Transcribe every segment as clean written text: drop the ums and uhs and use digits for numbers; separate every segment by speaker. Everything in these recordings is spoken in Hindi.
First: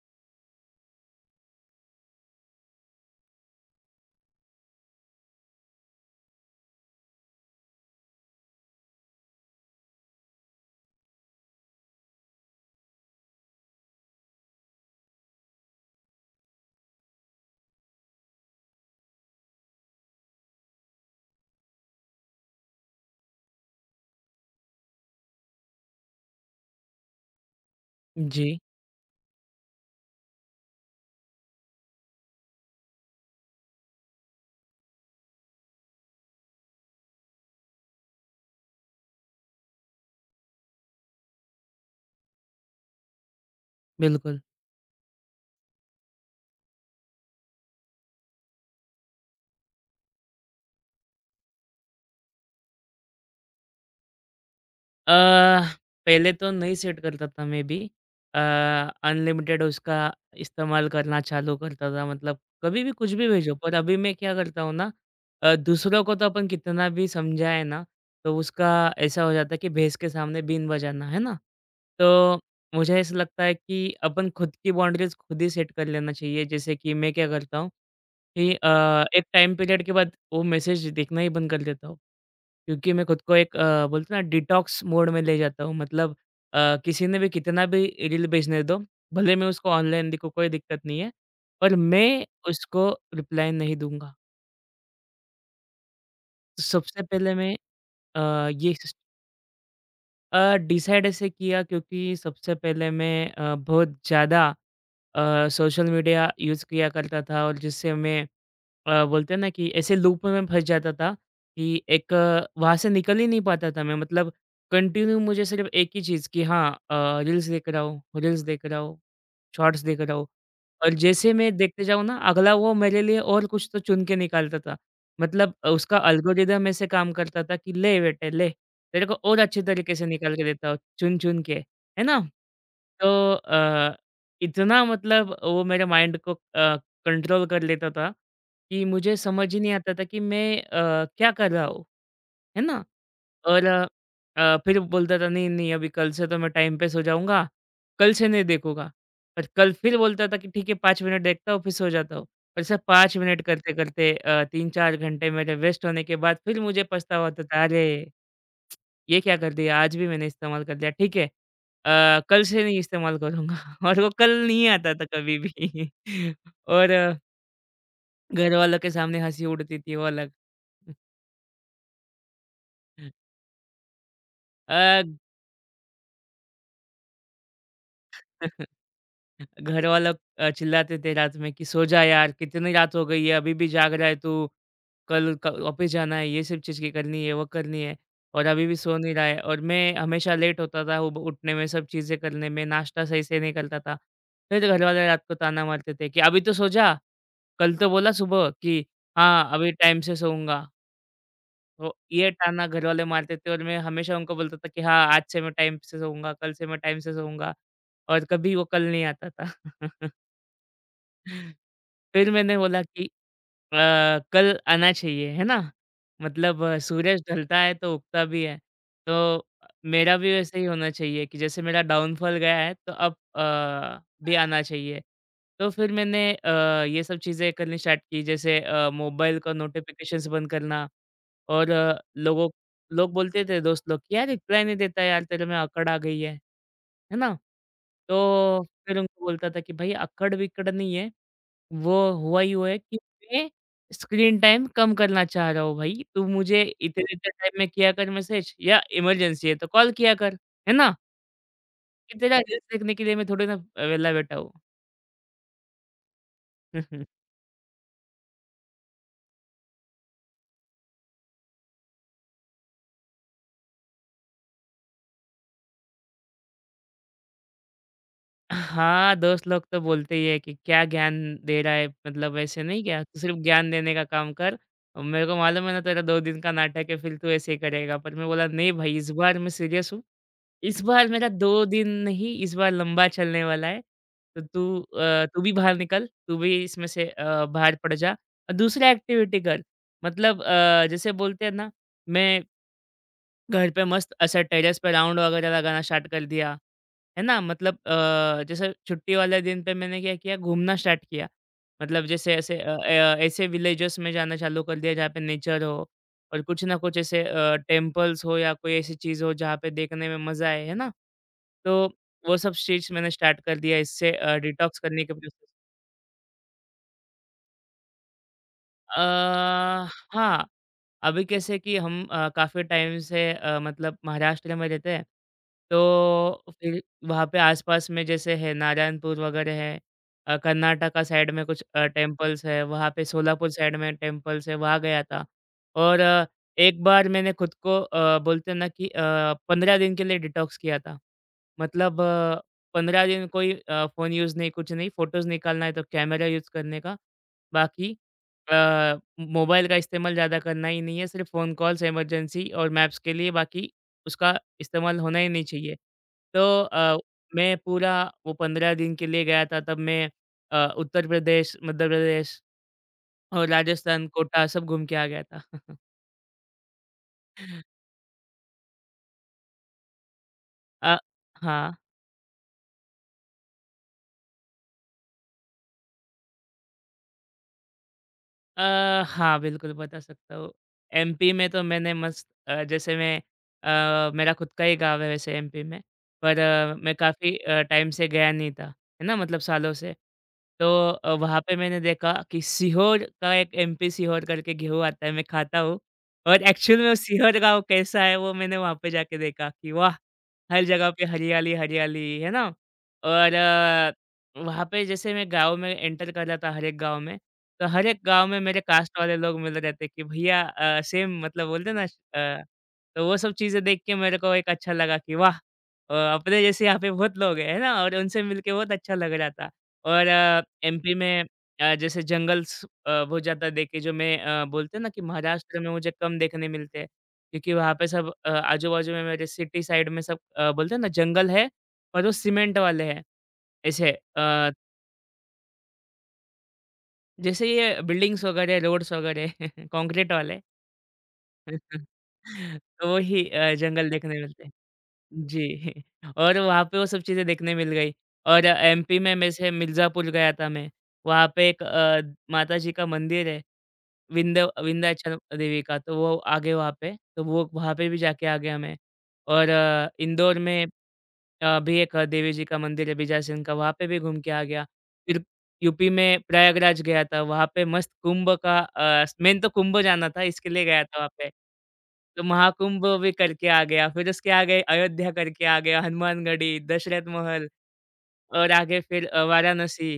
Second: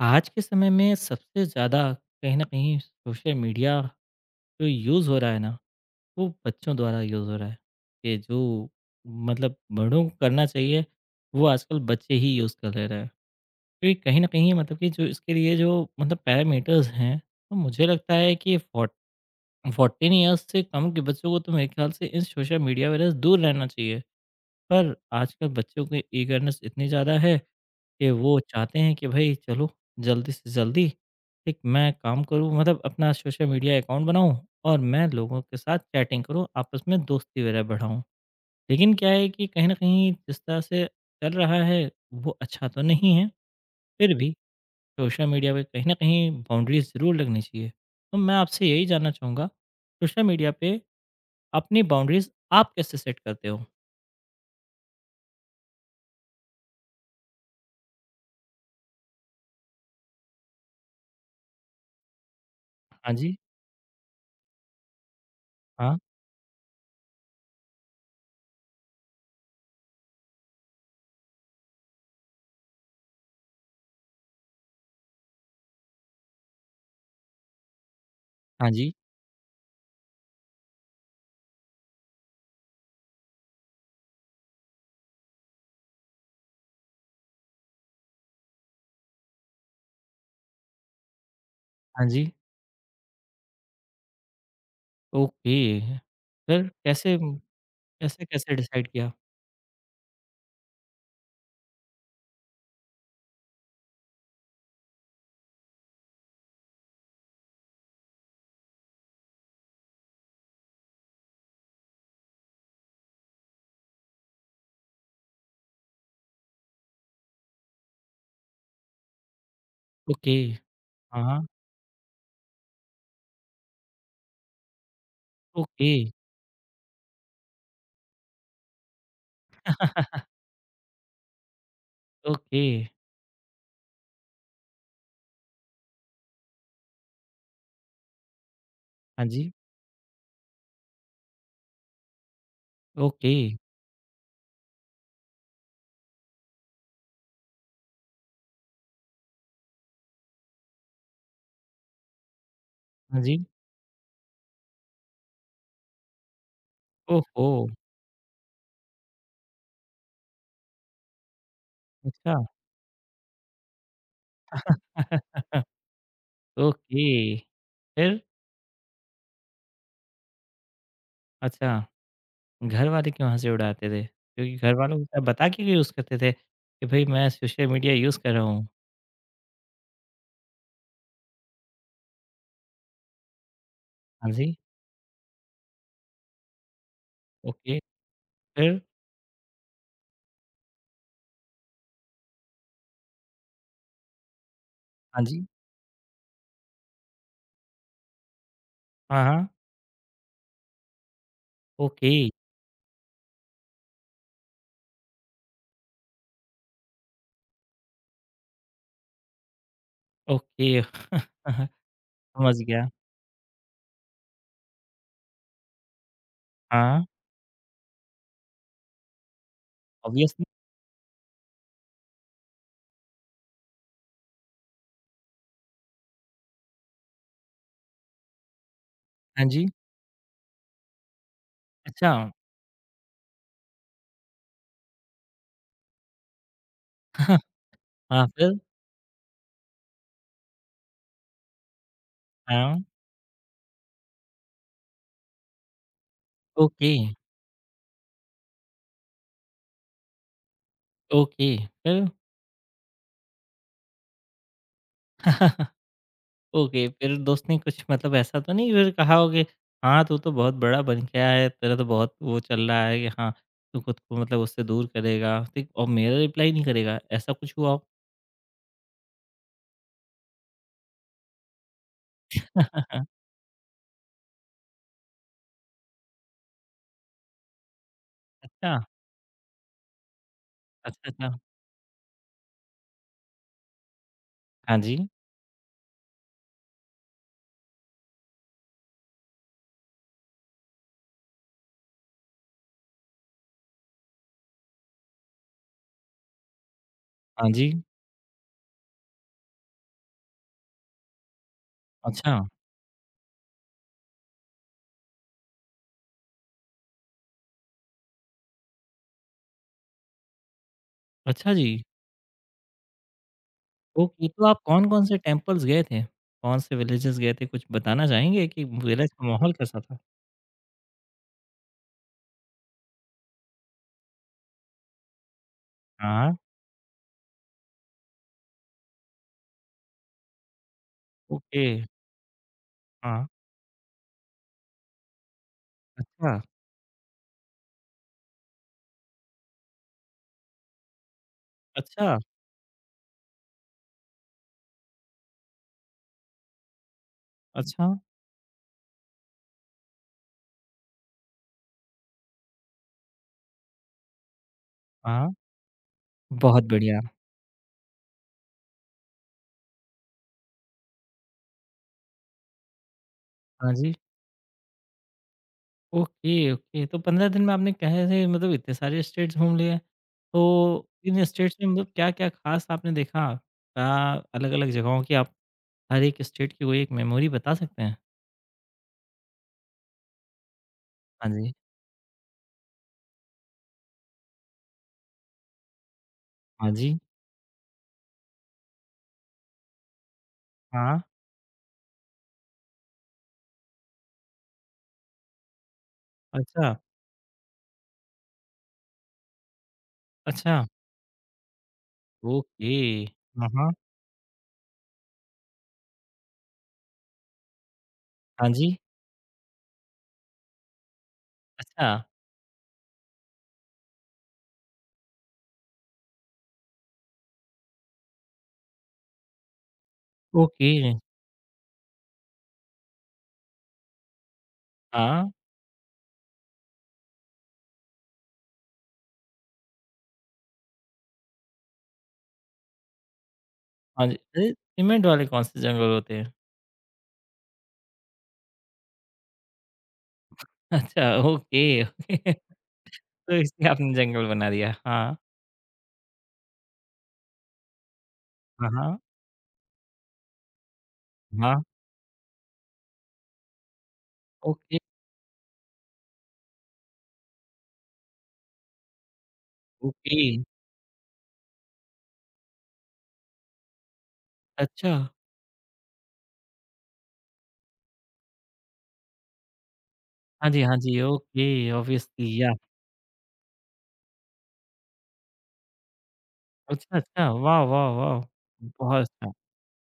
Speaker 1: आज के समय में सबसे ज़्यादा कहीं न कहीं सोशल मीडिया जो यूज़ हो रहा है ना, वो बच्चों द्वारा यूज़ हो रहा है। ये जो बड़ों को करना चाहिए, वो आजकल बच्चे ही यूज़ कर ले रहे हैं। क्योंकि कहीं न कहीं मतलब कि जो इसके लिए जो मतलब पैरामीटर्स हैं, तो मुझे लगता है कि फोर्ट 14 इयर्स से कम के बच्चों को तो मेरे ख़्याल से इन सोशल मीडिया वगैरह से दूर रहना चाहिए। पर आजकल बच्चों की ईगरनेस इतनी ज़्यादा है कि वो
Speaker 2: जी,
Speaker 1: चाहते हैं कि भाई चलो जल्दी से जल्दी एक मैं काम करूँ मतलब अपना सोशल मीडिया अकाउंट बनाऊँ और मैं लोगों के साथ चैटिंग करूँ आपस में दोस्ती वगैरह बढ़ाऊँ। लेकिन क्या है कि कहीं न कहीं जिस तरह से चल रहा है वो अच्छा तो नहीं है, फिर भी
Speaker 2: बिल्कुल।
Speaker 1: सोशल मीडिया पे कहीं न कहीं बाउंड्रीज़ ज़रूर लगनी चाहिए। तो मैं आपसे यही जानना चाहूँगा सोशल मीडिया पे अपनी बाउंड्रीज़ आप कैसे सेट करते हो?
Speaker 2: अ, पहले तो नहीं सेट करता था मैं भी। अनलिमिटेड उसका इस्तेमाल करना चालू करता था मतलब कभी भी कुछ
Speaker 1: हाँ
Speaker 2: भी
Speaker 1: जी।
Speaker 2: भेजो। पर अभी मैं क्या करता हूँ ना
Speaker 1: हाँ,
Speaker 2: दूसरों को तो अपन कितना भी समझाएँ ना, तो उसका ऐसा हो जाता है कि भैंस के सामने बीन बजाना, है ना? तो मुझे ऐसा लगता है कि अपन खुद की बाउंड्रीज़ खुद ही सेट कर लेना चाहिए। जैसे कि मैं क्या करता हूँ कि
Speaker 1: हाँ जी,
Speaker 2: एक टाइम पीरियड के बाद वो मैसेज देखना ही बंद कर देता हूँ। क्योंकि मैं खुद को एक बोलते हैं ना डिटॉक्स मोड में ले जाता हूँ। मतलब किसी ने भी कितना भी रील भेजने दो, भले मैं उसको ऑनलाइन देखूँ कोई दिक्कत नहीं है, पर
Speaker 1: हाँ
Speaker 2: मैं
Speaker 1: जी।
Speaker 2: उसको रिप्लाई नहीं दूँगा।
Speaker 1: ओके।
Speaker 2: तो
Speaker 1: फिर
Speaker 2: सबसे
Speaker 1: कैसे
Speaker 2: पहले मैं
Speaker 1: कैसे
Speaker 2: अ,
Speaker 1: कैसे
Speaker 2: ये
Speaker 1: डिसाइड
Speaker 2: सिस
Speaker 1: किया?
Speaker 2: डिसाइड ऐसे किया क्योंकि सबसे पहले मैं बहुत ज़्यादा सोशल मीडिया यूज़ किया करता था और जिससे मैं बोलते हैं ना कि ऐसे लूप में मैं फँस जाता था कि वहाँ से निकल ही नहीं पाता था मैं मतलब कंटिन्यू मुझे सिर्फ़ एक ही चीज़ कि हाँ रील्स देख रहा हूँ, रील्स देख रहा हूँ, शॉर्ट्स देख रहा हूँ
Speaker 1: ओके।
Speaker 2: और
Speaker 1: हाँ,
Speaker 2: जैसे
Speaker 1: हाँ।
Speaker 2: मैं देखते जाऊँ ना अगला वो मेरे लिए और कुछ तो चुन के निकालता था। मतलब
Speaker 1: ओके।
Speaker 2: उसका एल्गोरिदम ऐसे काम करता था कि ले बेटे ले, तेरे को और अच्छे तरीके से निकाल के देता हूँ चुन-चुन के, है ना?
Speaker 1: ओके।
Speaker 2: तो इतना मतलब वो मेरे माइंड को कंट्रोल कर लेता था कि मुझे
Speaker 1: हाँ जी।
Speaker 2: समझ ही नहीं आता था कि मैं क्या कर रहा हूँ, है ना?
Speaker 1: ओके।
Speaker 2: और फिर बोलता था नहीं, नहीं अभी कल से तो मैं टाइम पे सो जाऊँगा, कल से नहीं देखूँगा। और कल फिर बोलता था कि ठीक है 5 मिनट देखता हूँ फिर सो जाता हूँ। और सर 5
Speaker 1: हाँ जी।
Speaker 2: मिनट करते-करते 3-4 घंटे मेरे वेस्ट होने के बाद फिर मुझे पछतावा होता
Speaker 1: ओहो!
Speaker 2: था, अरे! ये क्या कर दिया? आज भी मैंने इस्तेमाल कर दिया, ठीक है।
Speaker 1: अच्छा।
Speaker 2: कल से नहीं इस्तेमाल करूँगा और वो कल नहीं आता था कभी भी और
Speaker 1: ओके। फिर?
Speaker 2: घर वालों के सामने हँसी उड़ती थी वो अलग।
Speaker 1: अच्छा, घरवाले क्यों हँसी उड़ाते थे? क्योंकि घरवालों
Speaker 2: अ,
Speaker 1: को क्या बता के भी यूज़ करते थे कि भई मैं सोशल मीडिया यूज़ कर रहा हूँ?
Speaker 2: घर वालों चिल्लाते थे रात में कि सो जा यार कितनी रात हो गई है अभी भी जाग रहा है
Speaker 1: हाँ
Speaker 2: तू
Speaker 1: जी।
Speaker 2: कल ऑफिस जाना है ये सब चीज़ की करनी है वो
Speaker 1: ओके।
Speaker 2: करनी है और अभी भी
Speaker 1: फिर?
Speaker 2: सो नहीं रहा है और मैं हमेशा लेट होता था वो उठने में सब चीज़ें करने में नाश्ता सही से नहीं करता था। फिर घर वाले रात
Speaker 1: हाँ
Speaker 2: को
Speaker 1: जी।
Speaker 2: ताना मारते थे कि अभी तो सो जा, कल तो बोला सुबह कि
Speaker 1: हाँ, हाँ।
Speaker 2: हाँ अभी टाइम से सोऊंगा। तो
Speaker 1: ओके।
Speaker 2: ये ताना घर वाले मारते थे और मैं हमेशा उनको बोलता था कि हाँ, आज से मैं टाइम से सोऊँगा, कल से मैं टाइम से सोऊँगा। और कभी वो कल नहीं आता था।
Speaker 1: ओके। समझ
Speaker 2: फिर मैंने बोला
Speaker 1: गया।
Speaker 2: कि अ, कल आना चाहिए, है ना? मतलब
Speaker 1: हाँ,
Speaker 2: सूरज ढलता है तो उगता भी है। तो मेरा भी
Speaker 1: ऑब्वियसली।
Speaker 2: वैसे ही होना चाहिए कि जैसे मेरा डाउनफॉल गया है तो अब भी आना चाहिए। तो फिर मैंने ये सब चीज़ें करनी स्टार्ट की जैसे मोबाइल
Speaker 1: हाँ
Speaker 2: का
Speaker 1: जी।
Speaker 2: नोटिफ़िकेशंस बंद करना और
Speaker 1: अच्छा।
Speaker 2: लोग बोलते थे दोस्त लोग कि यार रिप्लाई नहीं देता यार तेरे में अकड़ आ गई है। है ना?
Speaker 1: हाँ, फिर?
Speaker 2: तो फिर उनको बोलता था कि भाई अकड़-विकड़ नहीं है। वो हुआ ही हुआ है
Speaker 1: हाँ,
Speaker 2: कि मैं स्क्रीन टाइम कम करना चाह रहा हूँ भाई, तू मुझे
Speaker 1: ओके,
Speaker 2: इतने-इतने टाइम में किया कर मैसेज या इमरजेंसी है तो कॉल किया कर, है ना?
Speaker 1: ओके, फिर?
Speaker 2: कि तेरा रील्स देखने के लिए मैं थोड़ी ना वेला बैठा हूँ।
Speaker 1: ओके, फिर दोस्त ने कुछ मतलब ऐसा तो नहीं फिर कहा हो कि हाँ, तू तो बहुत बड़ा बन गया है, तेरा तो बहुत वो चल रहा है कि हाँ, तू खुद को मतलब उससे दूर करेगा ठीक और मेरा रिप्लाई नहीं करेगा, ऐसा कुछ हुआ हो?
Speaker 2: हाँ, दोस्त लोग तो बोलते ही है कि क्या ज्ञान दे रहा है, मतलब ऐसे नहीं क्या, तू सिर्फ़ ज्ञान देने का काम कर। और मेरे को मालूम है ना तेरा 2 दिन का नाटक है फिर तू ऐसे ही करेगा। पर मैं बोला नहीं
Speaker 1: अच्छा,
Speaker 2: भाई इस बार मैं सीरियस हूँ। इस
Speaker 1: अच्छा,
Speaker 2: बार मेरा
Speaker 1: अच्छा।
Speaker 2: 2 दिन नहीं इस बार लंबा चलने वाला है। तो
Speaker 1: हाँ जी,
Speaker 2: तू भी बाहर निकल, तू भी इसमें से बाहर पड़ जा और दूसरा एक्टिविटी कर। मतलब जैसे बोलते हैं ना मैं घर पे मस्त ऐसा टेरेस पे राउंड वगैरह लगाना स्टार्ट कर दिया, है ना?
Speaker 1: हाँ जी।
Speaker 2: मतलब जैसे छुट्टी वाले दिन पे मैंने क्या किया घूमना स्टार्ट किया। मतलब
Speaker 1: अच्छा,
Speaker 2: जैसे ऐसे ऐसे विलेजेस में जाना चालू कर दिया जहाँ पे नेचर हो और कुछ ना कुछ ऐसे टेम्पल्स हो या कोई ऐसी चीज़ हो जहाँ पे देखने में मज़ा आए, है ना?
Speaker 1: अच्छा जी।
Speaker 2: तो वो सब चीज़ मैंने स्टार्ट कर दिया इससे
Speaker 1: ओके, तो आप
Speaker 2: डिटॉक्स
Speaker 1: कौन-कौन
Speaker 2: करने के
Speaker 1: से
Speaker 2: प्रोसेस।
Speaker 1: टेम्पल्स गए थे? कौन से विलेजेस गए थे, कुछ बताना चाहेंगे कि
Speaker 2: अ,
Speaker 1: विलेज का माहौल कैसा था?
Speaker 2: हाँ, अभी कैसे कि हम काफ़ी टाइम से मतलब महाराष्ट्र में रहते हैं,
Speaker 1: हाँ,
Speaker 2: तो फिर वहाँ पे आस-पास में जैसे है नारायणपुर वगैरह है। कर्नाटका साइड में कुछ
Speaker 1: ओके,
Speaker 2: टेम्पल्स है, वहाँ पे
Speaker 1: हाँ,
Speaker 2: सोलापुर साइड में टेम्पल्स है, वहाँ गया था। और
Speaker 1: अच्छा,
Speaker 2: एक बार मैंने खुद को बोलते हैं ना कि 15 दिन के लिए डिटॉक्स किया था। मतलब
Speaker 1: अच्छा।
Speaker 2: 15 दिन कोई फ़ोन यूज़ नहीं, कुछ नहीं, फ़ोटोज़ निकालना है तो कैमरा यूज़ करने का,
Speaker 1: अच्छा,
Speaker 2: बाकी मोबाइल का इस्तेमाल ज़्यादा करना ही नहीं है, सिर्फ़ फ़ोन कॉल्स, इमरजेंसी और मैप्स के लिए बाकी उसका इस्तेमाल होना ही
Speaker 1: हाँ।
Speaker 2: नहीं चाहिए। तो
Speaker 1: बहुत बढ़िया।
Speaker 2: मैं पूरा वो 15 दिन के लिए गया था तब मैं उत्तर प्रदेश, मध्य प्रदेश और
Speaker 1: हाँ जी।
Speaker 2: राजस्थान, कोटा सब घूम के आ गया था।
Speaker 1: Okay, okay. तो 15 दिन में आपने कैसे मतलब इतने सारे स्टेट्स घूम लिए। तो
Speaker 2: अ,
Speaker 1: इन स्टेट्स में
Speaker 2: हाँ।
Speaker 1: मतलब क्या-क्या ख़ास आपने देखा? क्या अलग-अलग जगहों की आप हर एक स्टेट की कोई एक मेमोरी बता सकते हैं?
Speaker 2: हाँ, बिल्कुल बता सकता हूँ।
Speaker 1: हाँ
Speaker 2: एमपी में
Speaker 1: जी,
Speaker 2: तो मैंने मस्त जैसे मैं मेरा खुद का ही गाँव है वैसे एमपी में, पर
Speaker 1: हाँ
Speaker 2: मैं
Speaker 1: जी।
Speaker 2: काफ़ी टाइम से गया नहीं था, है ना? मतलब सालों से। तो
Speaker 1: हाँ।
Speaker 2: वहाँ पे मैंने देखा कि सीहोर का एक एमपी सीहोर करके गेहूँ आता है, मैं खाता हूँ और
Speaker 1: अच्छा,
Speaker 2: एक्चुअल में वो सीहोर गाँव कैसा है वो मैंने वहाँ पे जाके देखा कि वाह!
Speaker 1: अच्छा।
Speaker 2: हर जगह पे हरियाली, हरियाली, है ना?
Speaker 1: ओके।
Speaker 2: और
Speaker 1: हाँ, हाँ।
Speaker 2: वहाँ पे जैसे मैं गाँव में एंटर कर रहा था हर एक गाँव में, तो हर एक गाँव में
Speaker 1: हाँ
Speaker 2: मेरे
Speaker 1: जी।
Speaker 2: कास्ट वाले लोग मिल रहे थे कि भैया सेम मतलब बोलते हैं ना
Speaker 1: अच्छा,
Speaker 2: अ, तो वो सब चीज़ें देख के मेरे को एक अच्छा लगा कि वाह! अपने जैसे यहाँ पे बहुत लोग हैं, है ना? और उनसे मिलके बहुत अच्छा लग रहा था। और
Speaker 1: ओके।
Speaker 2: एमपी में जैसे जंगल्स बहुत ज़्यादा देखे जो मैं बोलते हैं ना कि
Speaker 1: हाँ,
Speaker 2: महाराष्ट्र में मुझे कम देखने मिलते हैं, क्योंकि वहाँ पे सब आजू-बाजू में मेरे सिटी साइड में सब बोलते हैं ना जंगल है और वो सीमेंट वाले हैं, ऐसे
Speaker 1: हाँ जी। अरे!
Speaker 2: अ
Speaker 1: सीमेंट वाले कौन-से जंगल होते हैं?
Speaker 2: जैसे ये बिल्डिंग्स वगैरह, रोड्स वगैरह कॉन्क्रीट वाले
Speaker 1: अच्छा, ओके, ओके।
Speaker 2: तो ही
Speaker 1: तो इसलिए
Speaker 2: जंगल
Speaker 1: आपने
Speaker 2: देखने
Speaker 1: जंगल
Speaker 2: मिलते
Speaker 1: बना
Speaker 2: हैं।
Speaker 1: दिया। हाँ,
Speaker 2: जी और वहाँ पे वो सब चीज़ें देखने मिल गई और
Speaker 1: हाँ,
Speaker 2: एमपी
Speaker 1: हाँ।
Speaker 2: में वैसे मिर्ज़ापुर गया था मैं। वहाँ पे
Speaker 1: हाँ,
Speaker 2: एक माताजी का मंदिर है विंध्य
Speaker 1: ओके,
Speaker 2: विंध्याचल देवी का तो वो आ गए वहाँ पे, तो वो वहाँ पे भी जाके आ गया मैं। और
Speaker 1: ओके।
Speaker 2: इंदौर में अभी एक देवी जी का मंदिर है बीजासन का, वहाँ पे भी घूम के आ गया।
Speaker 1: अच्छा।
Speaker 2: फिर यूपी में प्रयागराज गया था, वहाँ पे मस्त कुंभ का मेन तो कुंभ जाना था इसके
Speaker 1: हाँ जी,
Speaker 2: लिए
Speaker 1: हाँ
Speaker 2: गया था
Speaker 1: जी,
Speaker 2: वहाँ पे।
Speaker 1: ओके,
Speaker 2: तो
Speaker 1: ऑब्वियसली या
Speaker 2: महाकुंभ भी करके आ गया, फिर उसके आगे अयोध्या करके आ गया, हनुमानगढ़ी,
Speaker 1: अच्छा,
Speaker 2: दशरथ
Speaker 1: अच्छा,
Speaker 2: महल
Speaker 1: वाह, वाह, वाह!
Speaker 2: और आगे
Speaker 1: बहुत
Speaker 2: फिर
Speaker 1: अच्छा।
Speaker 2: वाराणसी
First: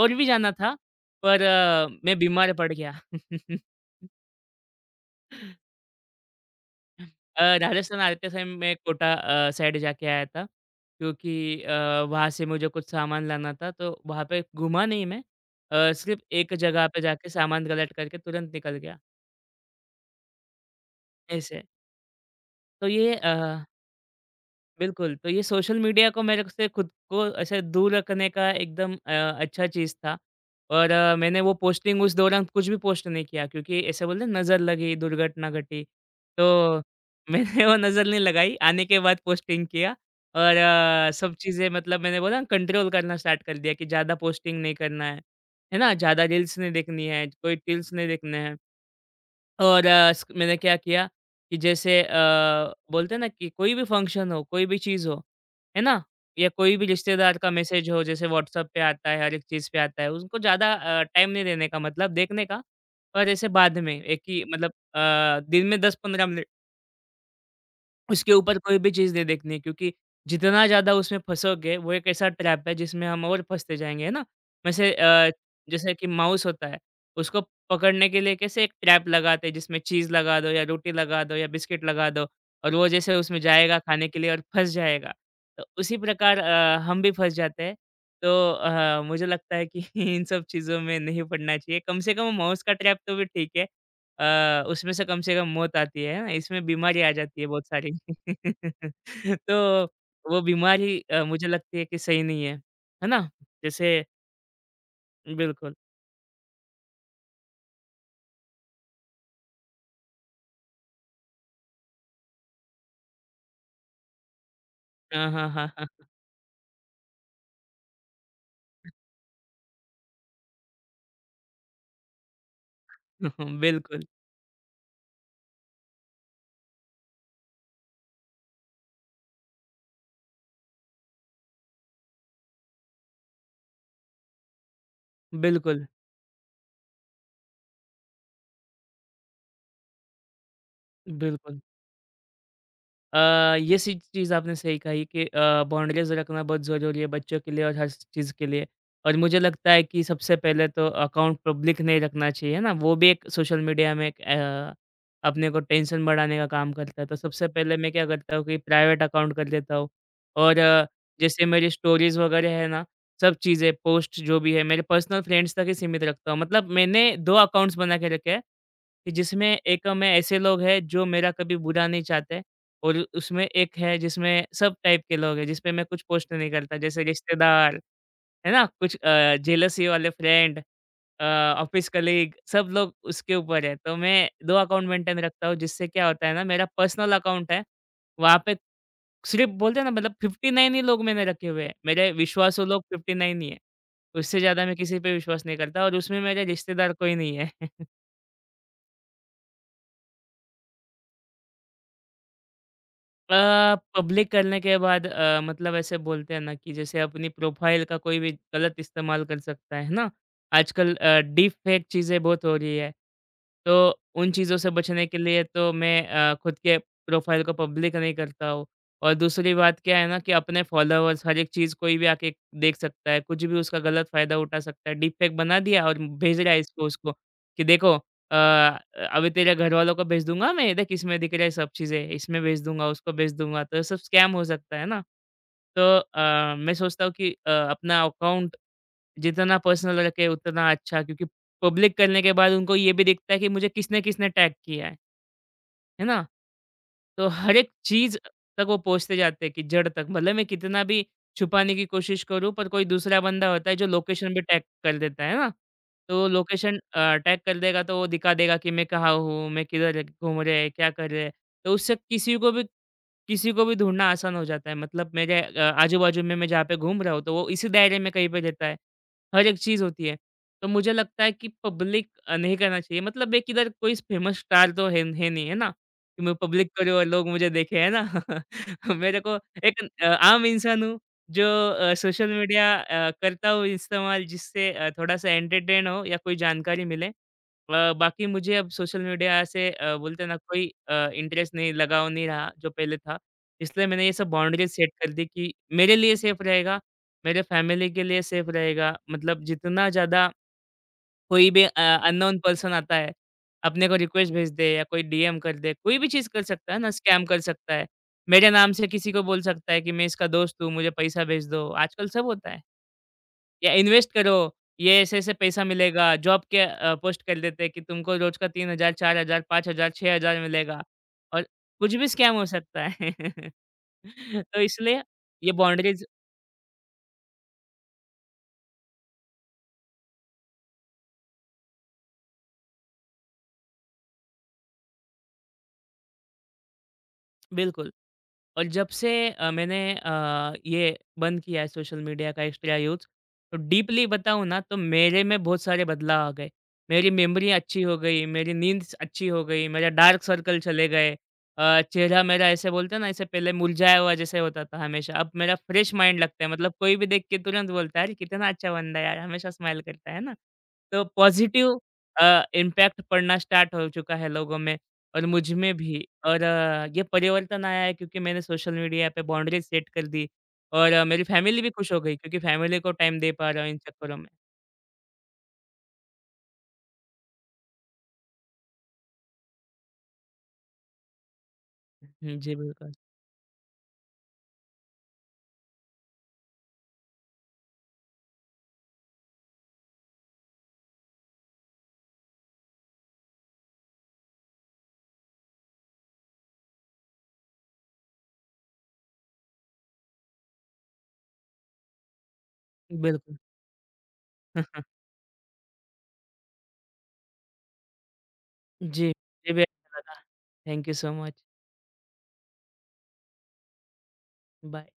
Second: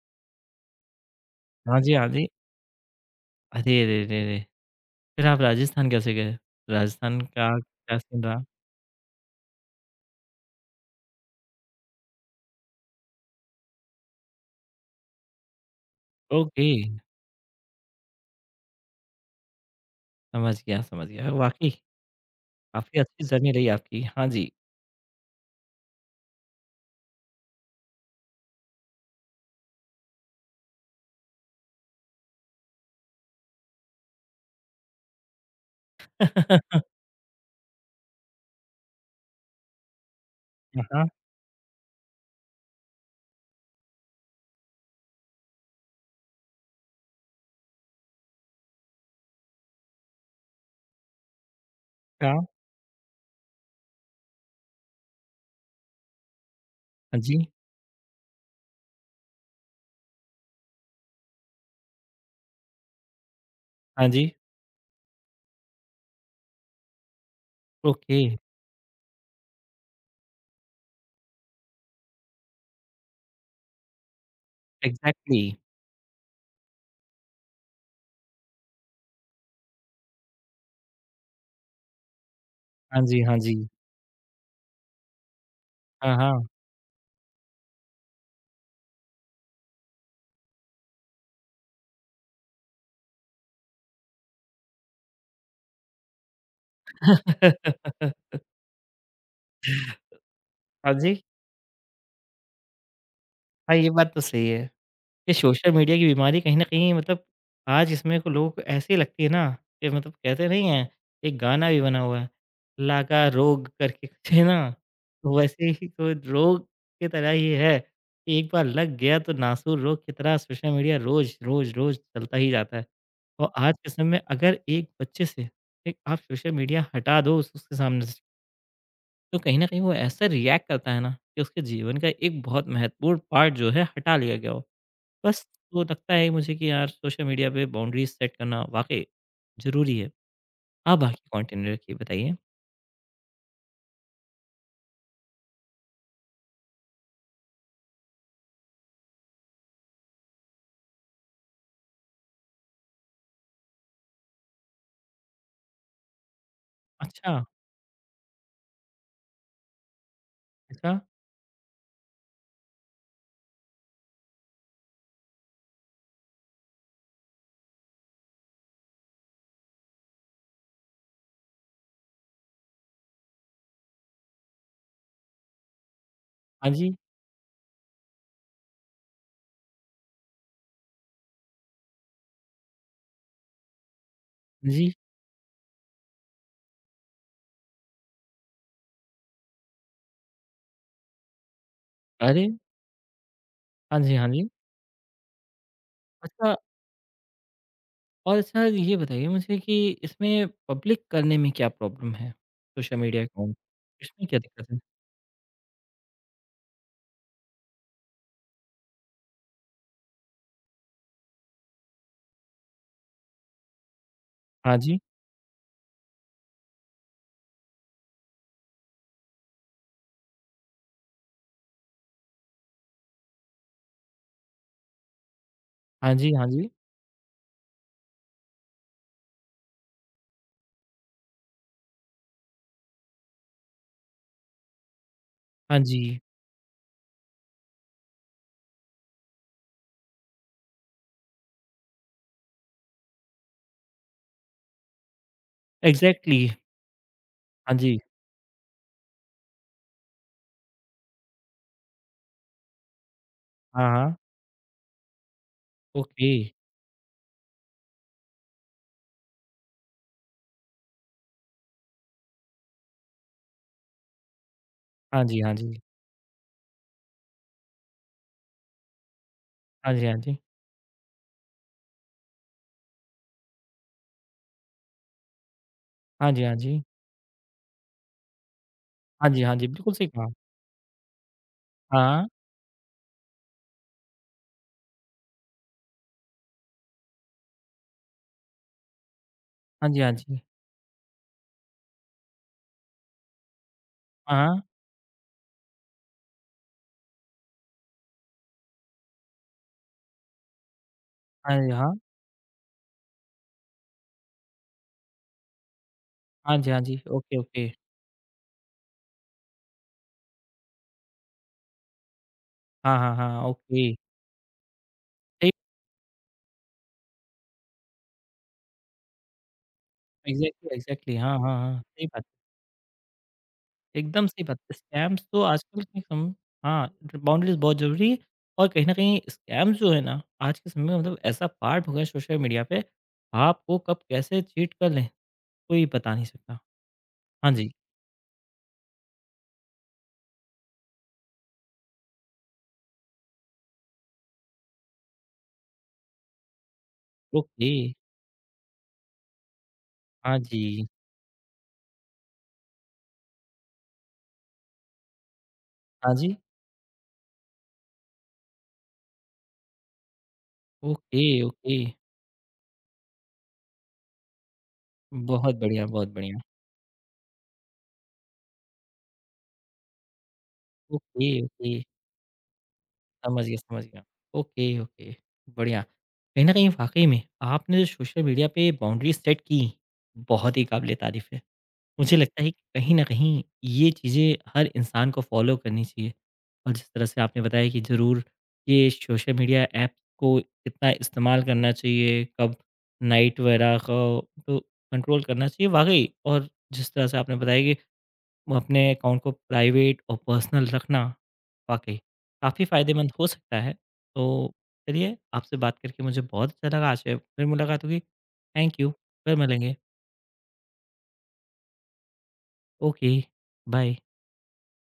Speaker 2: और भी जाना था, पर
Speaker 1: हाँ जी, हाँ
Speaker 2: मैं
Speaker 1: जी।
Speaker 2: बीमार पड़ गया।
Speaker 1: अरे रे रे रे! फिर आप राजस्थान कैसे गए? राजस्थान का क्या
Speaker 2: राजस्थान
Speaker 1: सीन
Speaker 2: आते
Speaker 1: रहा?
Speaker 2: समय मैं कोटा साइड जाके आया था क्योंकि वहाँ से मुझे कुछ सामान लाना था तो वहाँ पे घूमा नहीं मैं, सिर्फ एक
Speaker 1: ओके,
Speaker 2: जगह पे जाके सामान कलेक्ट करके तुरंत निकल गया
Speaker 1: समझ गया, समझ गया।
Speaker 2: ऐसे।
Speaker 1: वाक़ई
Speaker 2: तो
Speaker 1: काफ़ी
Speaker 2: ये
Speaker 1: अच्छी
Speaker 2: अ
Speaker 1: जर्नी रही आपकी। हाँ जी।
Speaker 2: बिल्कुल, तो ये सोशल मीडिया को मेरे से खुद को ऐसे दूर रखने का एकदम अच्छा चीज़ था और मैंने वो पोस्टिंग उस दौरान कुछ भी पोस्ट नहीं किया क्योंकि ऐसे बोलते हैं नज़र लगी, दुर्घटना घटी। तो मैंने वो नज़र नहीं लगाई, आने के बाद पोस्टिंग किया और
Speaker 1: यहाँ
Speaker 2: सब चीज़ें मतलब मैंने बोला ना कंट्रोल करना स्टार्ट कर दिया कि ज़्यादा पोस्टिंग नहीं करना है ना? ज़्यादा रील्स नहीं देखनी है, कोई टिल्स नहीं देखने हैं। और अ, स मैंने क्या किया कि जैसे
Speaker 1: का
Speaker 2: बोलते हैं ना कि कोई भी फंक्शन हो, कोई भी चीज़ हो, है ना? या कोई भी
Speaker 1: हाँ जी,
Speaker 2: रिश्तेदार का मैसेज हो जैसे व्हाट्सएप पे आता है, हर एक चीज़ पे आता है, उसको ज़्यादा टाइम नहीं देने का मतलब देखने का और ऐसे बाद में
Speaker 1: हाँ
Speaker 2: एक
Speaker 1: जी,
Speaker 2: ही मतलब दिन में 10-15 मिनट
Speaker 1: ओके,
Speaker 2: उसके ऊपर कोई भी चीज़ नहीं देखनी है, क्योंकि जितना ज़्यादा उसमें फँसोगे वो एक ऐसा ट्रैप है जिसमें हम और फँसते जाएँगे, है ना? वैसे
Speaker 1: एग्ज़ैक्टली।
Speaker 2: जैसे कि माउस होता है, उसको पकड़ने के लिए कैसे एक ट्रैप लगाते हैं जिसमें चीज़ लगा दो या रोटी लगा दो या बिस्किट लगा दो, और वो
Speaker 1: हाँ
Speaker 2: जैसे
Speaker 1: जी, हाँ
Speaker 2: उसमें
Speaker 1: जी।
Speaker 2: जाएगा खाने के लिए और फँस जाएगा। तो उसी
Speaker 1: हाँ,
Speaker 2: प्रकार
Speaker 1: हाँ।
Speaker 2: हम भी फँस जाते हैं। तो मुझे लगता है कि इन सब चीज़ों में नहीं पड़ना चाहिए। कम से कम माउस का ट्रैप तो भी ठीक है। उसमें से कम मौत आती है ना, इसमें बीमारी आ जाती है बहुत सारी। तो वो
Speaker 1: हाँ
Speaker 2: बीमारी
Speaker 1: जी,
Speaker 2: मुझे लगती है कि सही नहीं है, है ना?
Speaker 1: हाँ, ये
Speaker 2: जैसे
Speaker 1: बात तो सही है। ये सोशल
Speaker 2: बिल्कुल।
Speaker 1: मीडिया की बीमारी कहीं न कहीं मतलब आज इसमें को लोगों को ऐसी लगती है ना कि मतलब कहते नहीं हैं, एक गाना भी बना हुआ है, लागा रोग करके कुछ है ना?
Speaker 2: हाँ,
Speaker 1: तो
Speaker 2: हाँ, हाँ,
Speaker 1: वैसे
Speaker 2: हाँ।
Speaker 1: ही तो रोग की तरह ही है, कि एक बार लग गया तो नासूर रोग की तरह सोशल मीडिया रोज़, रोज़, रोज़ चलता ही जाता है। और आज के
Speaker 2: बिल्कुल,
Speaker 1: समय में अगर एक बच्चे से एक आप सोशल मीडिया हटा दो उस उसके सामने से, तो कहीं न कहीं वो ऐसा रिएक्ट करता है ना कि उसके जीवन का एक बहुत महत्वपूर्ण पार्ट जो है हटा लिया गया हो। बस तो
Speaker 2: बिल्कुल,
Speaker 1: लगता है मुझे कि यार सोशल मीडिया पे बाउंड्रीज सेट करना वाक़ई ज़रूरी है। आप बाकी
Speaker 2: बिल्कुल।
Speaker 1: कंटिन्यू रखिए, बताइए।
Speaker 2: अ, ये सी चीज़ आपने सही कही कि बाउंड्रीज़ रखना बहुत ज़रूरी है बच्चों के लिए और हर चीज़ के लिए। और मुझे लगता है कि सबसे पहले तो अकाउंट पब्लिक नहीं रखना चाहिए, है ना? वो भी एक सोशल मीडिया में एक अपने को टेंशन बढ़ाने का काम करता है। तो
Speaker 1: अच्छा,
Speaker 2: सबसे पहले मैं क्या करता हूँ कि प्राइवेट अकाउंट कर लेता हूँ, और
Speaker 1: अच्छा।
Speaker 2: जैसे मेरी स्टोरीज़ वगैरह है ना, सब चीज़ें पोस्ट जो भी है, मेरे पर्सनल फ्रेंड्स तक ही सीमित रखता हूँ। मतलब मैंने 2 अकाउंट्स बना के रखे हैं। कि जिसमें एक में ऐसे लोग हैं जो मेरा कभी बुरा नहीं चाहते, और उसमें एक है जिसमें सब टाइप के लोग हैं जिस पे मैं कुछ पोस्ट नहीं
Speaker 1: हाँ
Speaker 2: करता,
Speaker 1: जी,
Speaker 2: जैसे रिश्तेदार, है ना? कुछ जेलसी वाले फ्रेंड, ऑफिस कलीग, सब लोग उसके ऊपर है। तो मैं दो
Speaker 1: हाँ
Speaker 2: अकाउंट
Speaker 1: जी।
Speaker 2: मेंटेन रखता हूँ, जिससे क्या होता है ना, मेरा पर्सनल अकाउंट है, वहाँ पे सिर्फ बोलते हैं ना, मतलब 59 ही लोग मैंने रखे हुए हैं, मेरे
Speaker 1: अरे!
Speaker 2: विश्वासु लोग 59 ही है।
Speaker 1: हाँ जी, हाँ
Speaker 2: उससे
Speaker 1: जी।
Speaker 2: ज्यादा मैं किसी पे विश्वास नहीं करता, और उसमें मेरे
Speaker 1: अच्छा
Speaker 2: रिश्तेदार कोई नहीं है।
Speaker 1: और अच्छा ये बताइए मुझे कि इसमें पब्लिक करने में क्या प्रॉब्लम है? सोशल मीडिया अकाउंट, इसमें
Speaker 2: पब्लिक
Speaker 1: क्या
Speaker 2: करने
Speaker 1: दिक्कत
Speaker 2: के
Speaker 1: है?
Speaker 2: बाद मतलब ऐसे बोलते हैं ना कि जैसे अपनी प्रोफाइल का कोई भी गलत इस्तेमाल कर सकता है ना? आजकल डीप फेक चीजें बहुत हो रही है। तो उन चीज़ों से
Speaker 1: हाँ जी,
Speaker 2: बचने के लिए तो मैं खुद के प्रोफाइल को पब्लिक नहीं करता हूँ। और दूसरी बात क्या है ना कि अपने फॉलोअर्स हर एक चीज़ कोई भी आके देख सकता है, कुछ भी उसका गलत फ़ायदा उठा सकता है। डीप फेक बना दिया और
Speaker 1: हाँ जी,
Speaker 2: भेज
Speaker 1: हाँ
Speaker 2: रहा है
Speaker 1: जी।
Speaker 2: इसको उसको कि देखो, अभी तेरे घरवालों को भेज दूँगा मैं, देख इसमें दिख रहा है सब चीज़ें, इसमें भेज दूँगा, उसको भेज दूँगा। तो ये सब स्कैम हो सकता है ना।
Speaker 1: हाँ
Speaker 2: तो
Speaker 1: जी,
Speaker 2: मैं सोचता हूँ कि अपना अकाउंट जितना पर्सनल रखे उतना अच्छा, क्योंकि पब्लिक करने के बाद उनको ये भी दिखता है कि मुझे किसने किसने टैग किया है ना?
Speaker 1: एग्ज़ैक्टली।
Speaker 2: तो हर एक
Speaker 1: हाँ जी,
Speaker 2: चीज़ तक वो पहुँचते जाते हैं, कि जड़ तक। मतलब मैं कितना भी छुपाने की कोशिश करूँ पर कोई दूसरा बंदा होता है जो
Speaker 1: हाँ, हाँ।
Speaker 2: लोकेशन भी टैग कर देता है ना। तो
Speaker 1: ओके।
Speaker 2: लोकेशन टैग कर देगा तो वो दिखा देगा कि मैं कहाँ हूँ, मैं किधर घूम रहे हैं, क्या कर रहे हैं। तो उससे किसी को भी ढूँढना आसान हो जाता है। मतलब
Speaker 1: हाँ जी,
Speaker 2: मेरे
Speaker 1: हाँ जी।
Speaker 2: आजू-बाजू में मैं जहाँ पे घूम रहा हूँ तो वो इसी दायरे में कहीं पे रहता है। हर एक चीज़
Speaker 1: हाँ जी,
Speaker 2: होती
Speaker 1: हाँ
Speaker 2: है।
Speaker 1: जी।
Speaker 2: तो मुझे लगता है कि पब्लिक नहीं करना चाहिए। मतलब एक इधर कोई फ़ेमस स्टार तो है नहीं, है ना? कि
Speaker 1: हाँ
Speaker 2: मैं
Speaker 1: जी, हाँ
Speaker 2: पब्लिक
Speaker 1: जी।
Speaker 2: करूँ और लोग मुझे देखें, है ना? मेरे
Speaker 1: हाँ
Speaker 2: को
Speaker 1: जी, हाँ जी,
Speaker 2: एक
Speaker 1: बिल्कुल सही कहा।
Speaker 2: आम इंसान हूँ जो
Speaker 1: हाँ,
Speaker 2: सोशल मीडिया करता हूँ इस्तेमाल, जिससे थोड़ा-सा एंटरटेन हो या कोई जानकारी मिले। बाकी मुझे अब सोशल मीडिया से
Speaker 1: हाँ जी, हाँ
Speaker 2: बोलते हैं ना,
Speaker 1: जी।
Speaker 2: कोई इंटरेस्ट नहीं, लगाव नहीं रहा जो पहले था। इसलिए मैंने ये सब
Speaker 1: हाँ, हाँ।
Speaker 2: बाउंड्रीज़ सेट कर दी कि मेरे लिए सेफ रहेगा, मेरे फैमिली के लिए सेफ रहेगा। मतलब जितना ज़्यादा कोई
Speaker 1: हाँ
Speaker 2: भी
Speaker 1: जी, हाँ।
Speaker 2: अननोन पर्सन आता है, अपने को रिक्वेस्ट भेज दे या कोई डीएम कर दे, कोई भी चीज़ कर
Speaker 1: हाँ जी,
Speaker 2: सकता है
Speaker 1: हाँ
Speaker 2: ना,
Speaker 1: जी।
Speaker 2: स्कैम
Speaker 1: ओके,
Speaker 2: कर
Speaker 1: ओके।
Speaker 2: सकता है। मेरे नाम से किसी को बोल सकता है कि मैं इसका दोस्त हूँ, मुझे पैसा भेज दो, आजकल सब होता है।
Speaker 1: हाँ, हाँ, हाँ,
Speaker 2: या
Speaker 1: ओके।
Speaker 2: इन्वेस्ट करो, ये ऐसे-ऐसे
Speaker 1: सही
Speaker 2: पैसा मिलेगा, जॉब के पोस्ट कर देते हैं कि तुमको रोज़ का 3000, 4000, 5000, 6000
Speaker 1: एग्ज़ैक्टली,
Speaker 2: मिलेगा,
Speaker 1: एग्ज़ैक्टली। हाँ,
Speaker 2: और
Speaker 1: हाँ, हाँ।
Speaker 2: कुछ
Speaker 1: सही
Speaker 2: भी
Speaker 1: बात
Speaker 2: स्कैम हो सकता है।
Speaker 1: है। एकदम सही बात
Speaker 2: तो
Speaker 1: है।
Speaker 2: इसलिए
Speaker 1: स्कैम्स तो
Speaker 2: ये
Speaker 1: आजकल के
Speaker 2: बाउंड्रीज़
Speaker 1: सम हाँ, बाउंड्रीज़ बहुत ज़रूरी है और कहीं न कहीं स्कैम्स जो है ना, आज के समय में मतलब ऐसा पार्ट हो गया है सोशल मीडिया पे, आपको कब कैसे चीट कर लें, कोई बता नहीं सकता। हाँ जी,
Speaker 2: बिल्कुल। और जब से मैंने ये बंद किया है सोशल मीडिया का एक्स्ट्रा यूज़, तो डीपली बताऊँ ना, तो मेरे में बहुत सारे बदलाव आ गए। मेरी मेमोरी
Speaker 1: ओके।
Speaker 2: अच्छी हो गई, मेरी नींद स अच्छी हो गई, मेरा डार्क
Speaker 1: हाँ
Speaker 2: सर्कल
Speaker 1: जी।
Speaker 2: चले गए। चेहरा मेरा ऐसे बोलते हैं ना, ऐसे पहले मुरझाया हुआ जैसे होता था हमेशा, अब मेरा फ्रेश
Speaker 1: हाँ
Speaker 2: माइंड
Speaker 1: जी।
Speaker 2: लगता है, मतलब कोई भी देख के तुरंत बोलता है, "अरे! कितना अच्छा बंदा है यार, हमेशा स्माइल करता है।" है ना? तो
Speaker 1: ओके, ओके।
Speaker 2: पॉज़िटिव इम्पैक्ट पड़ना स्टार्ट हो चुका है लोगों में। और मुझ
Speaker 1: बहुत
Speaker 2: में
Speaker 1: बढ़िया,
Speaker 2: भी।
Speaker 1: बहुत बढ़िया।
Speaker 2: और ये परिवर्तन आया है क्योंकि मैंने सोशल मीडिया पे बाउंड्रीज सेट कर दी। और मेरी
Speaker 1: ओके,
Speaker 2: फैमिली भी
Speaker 1: ओके।
Speaker 2: खुश हो गई क्योंकि फैमिली को टाइम दे
Speaker 1: समझ
Speaker 2: पा
Speaker 1: गया,
Speaker 2: रहा हूँ इन
Speaker 1: समझ गया।
Speaker 2: चक्करों में।
Speaker 1: ओके, ओके, बढ़िया। कहीं न कहीं वाक़ई में आपने जो सोशल मीडिया पे बाउंड्रीज़ सेट की, बहुत ही काबिल-ए-तारीफ़ है। मुझे
Speaker 2: हुँ,
Speaker 1: लगता है
Speaker 2: जी,
Speaker 1: कि
Speaker 2: बिल्कुल,
Speaker 1: कहीं न कहीं ये चीज़ें हर इंसान को फ़ॉलो करनी चाहिए और जिस तरह से आपने बताया कि ज़रूर ये सोशल मीडिया ऐप को कितना इस्तेमाल करना चाहिए, कब नाइट वगैरह को तो कंट्रोल करना चाहिए वाक़ई और जिस तरह से आपने बताया कि वो अपने अकाउंट को प्राइवेट और पर्सनल रखना वाकई काफ़ी फ़ायदेमंद हो
Speaker 2: बिल्कुल।
Speaker 1: सकता है। तो चलिए आपसे बात करके मुझे बहुत अच्छा लगा, आशा है फिर मुलाकात होगी। थैंक यू,
Speaker 2: जी,
Speaker 1: फिर
Speaker 2: मुझे भी
Speaker 1: मिलेंगे।
Speaker 2: अच्छा लगा। Thank you so much.
Speaker 1: Okay, bye.
Speaker 2: Bye.